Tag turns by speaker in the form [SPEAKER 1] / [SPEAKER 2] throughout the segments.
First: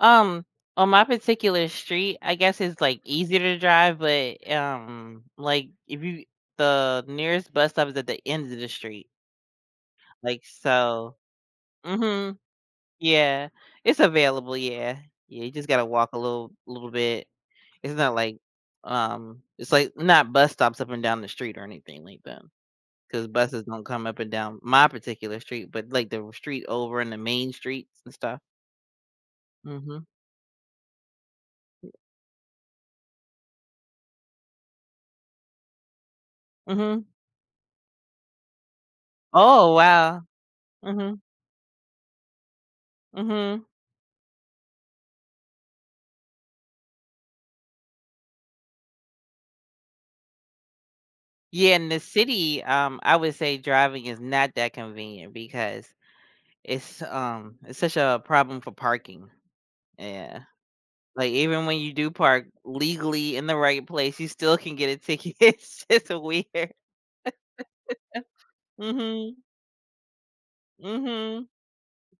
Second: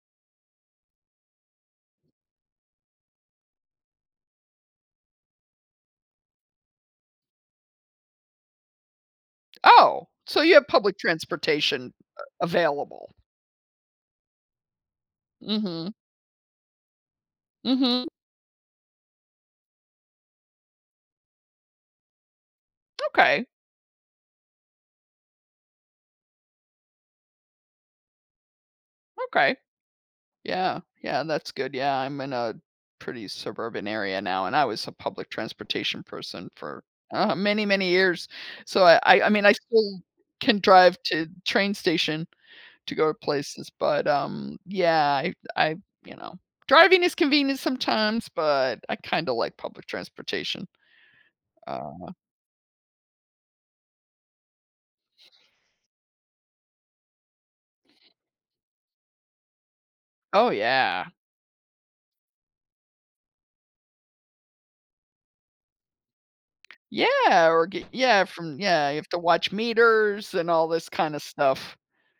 [SPEAKER 1] Um, on my particular street, I guess it's, like, easier to drive, but, um, like if you the nearest bus stop is at the end of the street.
[SPEAKER 2] Oh, so
[SPEAKER 1] Like,
[SPEAKER 2] you have public
[SPEAKER 1] so
[SPEAKER 2] transportation
[SPEAKER 1] mhm.
[SPEAKER 2] a available?
[SPEAKER 1] Yeah. It's available, yeah. Yeah, you just gotta
[SPEAKER 2] Mhm.
[SPEAKER 1] walk a little a little bit. It's
[SPEAKER 2] Mhm.
[SPEAKER 1] not like, um, it's like not bus stops up and down the street or anything like that. 'Cause
[SPEAKER 2] Okay.
[SPEAKER 1] buses don't come up and down my particular street, but like the r street over in the main streets and stuff.
[SPEAKER 2] Okay.
[SPEAKER 1] Mhm.
[SPEAKER 2] Yeah, yeah, that's good yeah, I'm in a pretty suburban area now and I was a public transportation person for,
[SPEAKER 1] Mhm.
[SPEAKER 2] uh, many, many years. So I I I mean, I
[SPEAKER 1] Oh,
[SPEAKER 2] still
[SPEAKER 1] wow.
[SPEAKER 2] can drive
[SPEAKER 1] Mhm.
[SPEAKER 2] to the train station to go to
[SPEAKER 1] Mhm.
[SPEAKER 2] places, but, um, yeah, I I, you know, driving is convenient sometimes, but I kinda like public transportation.
[SPEAKER 1] Yeah, in the
[SPEAKER 2] Uh
[SPEAKER 1] city, um, I would say driving is not that convenient because it's, um, it's such a problem for parking. E yeah.
[SPEAKER 2] Oh, yeah.
[SPEAKER 1] Like, even when you do park legally in the right place, you still can get a ticket. It's it's weird.
[SPEAKER 2] Yeah, or, g yeah, from, yeah, you have to
[SPEAKER 1] Mhm.
[SPEAKER 2] watch meters and all this kinda
[SPEAKER 1] Mhm.
[SPEAKER 2] stuff.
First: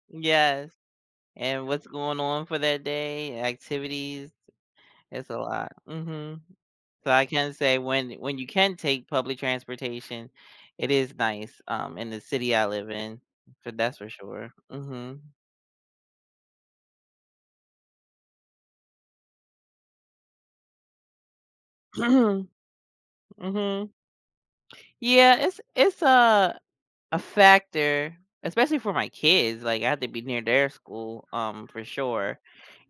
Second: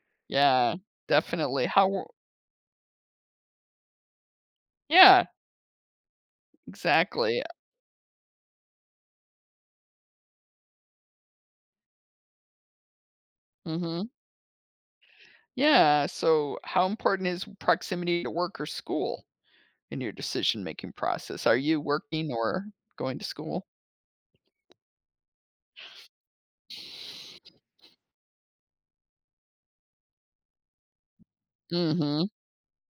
[SPEAKER 1] Yes.
[SPEAKER 2] Yeah, definitely.
[SPEAKER 1] And
[SPEAKER 2] How
[SPEAKER 1] what's
[SPEAKER 2] w
[SPEAKER 1] going on for that day, activities.
[SPEAKER 2] Yeah.
[SPEAKER 1] It's a lot. Mhm. So I
[SPEAKER 2] Exactly, uh
[SPEAKER 1] can say when when you can take public transportation, it is nice, um, in the city I live in. So that's
[SPEAKER 2] Mhm.
[SPEAKER 1] for sure. Mhm.
[SPEAKER 2] Yeah, so how important is proximity to work or school in your decision-making process? Are you working or going to school?
[SPEAKER 1] Mhm. Yeah, it's it's a a factor, especially for my kids, like, I have to be near their school, um, for
[SPEAKER 2] Mhm.
[SPEAKER 1] sure.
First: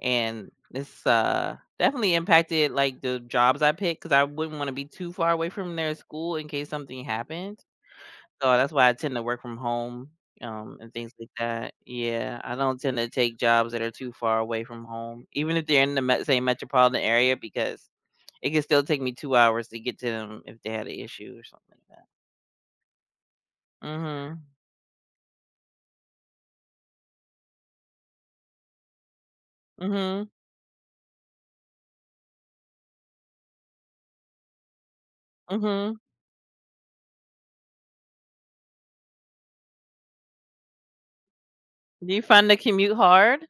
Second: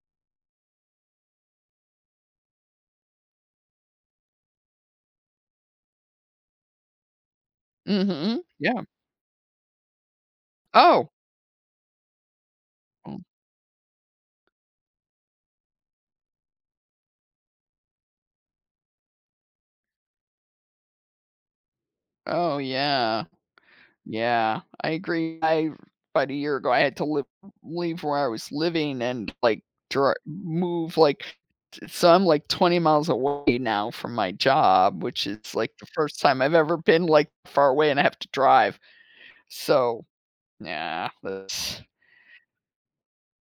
[SPEAKER 1] And, it's, uh, definitely impacted, like, the jobs I picked 'cause I wouldn't want to be too far away from their school in case something happened.
[SPEAKER 2] Mhm,
[SPEAKER 1] So, that's
[SPEAKER 2] yeah.
[SPEAKER 1] why I tend to work from home, um, and
[SPEAKER 2] Oh.
[SPEAKER 1] things like that. Yeah, I don't tend to
[SPEAKER 2] Oh.
[SPEAKER 1] take jobs that are too far away from home, even if they're in the m same metropolitan area because it could still take me 2 hours to get to them if they had an issue or something like that.
[SPEAKER 2] Oh yeah.
[SPEAKER 1] Mhm.
[SPEAKER 2] Yeah, I agree. I about a year ago, I had to live leave where I was living and, like, tr m
[SPEAKER 1] Mhm.
[SPEAKER 2] move like, ts so I'm like 20 miles away now from my job, which is like the
[SPEAKER 1] Mhm.
[SPEAKER 2] first time I've ever been like far away and I have to drive. So, yeah, that's
[SPEAKER 1] Do you find the commute hard?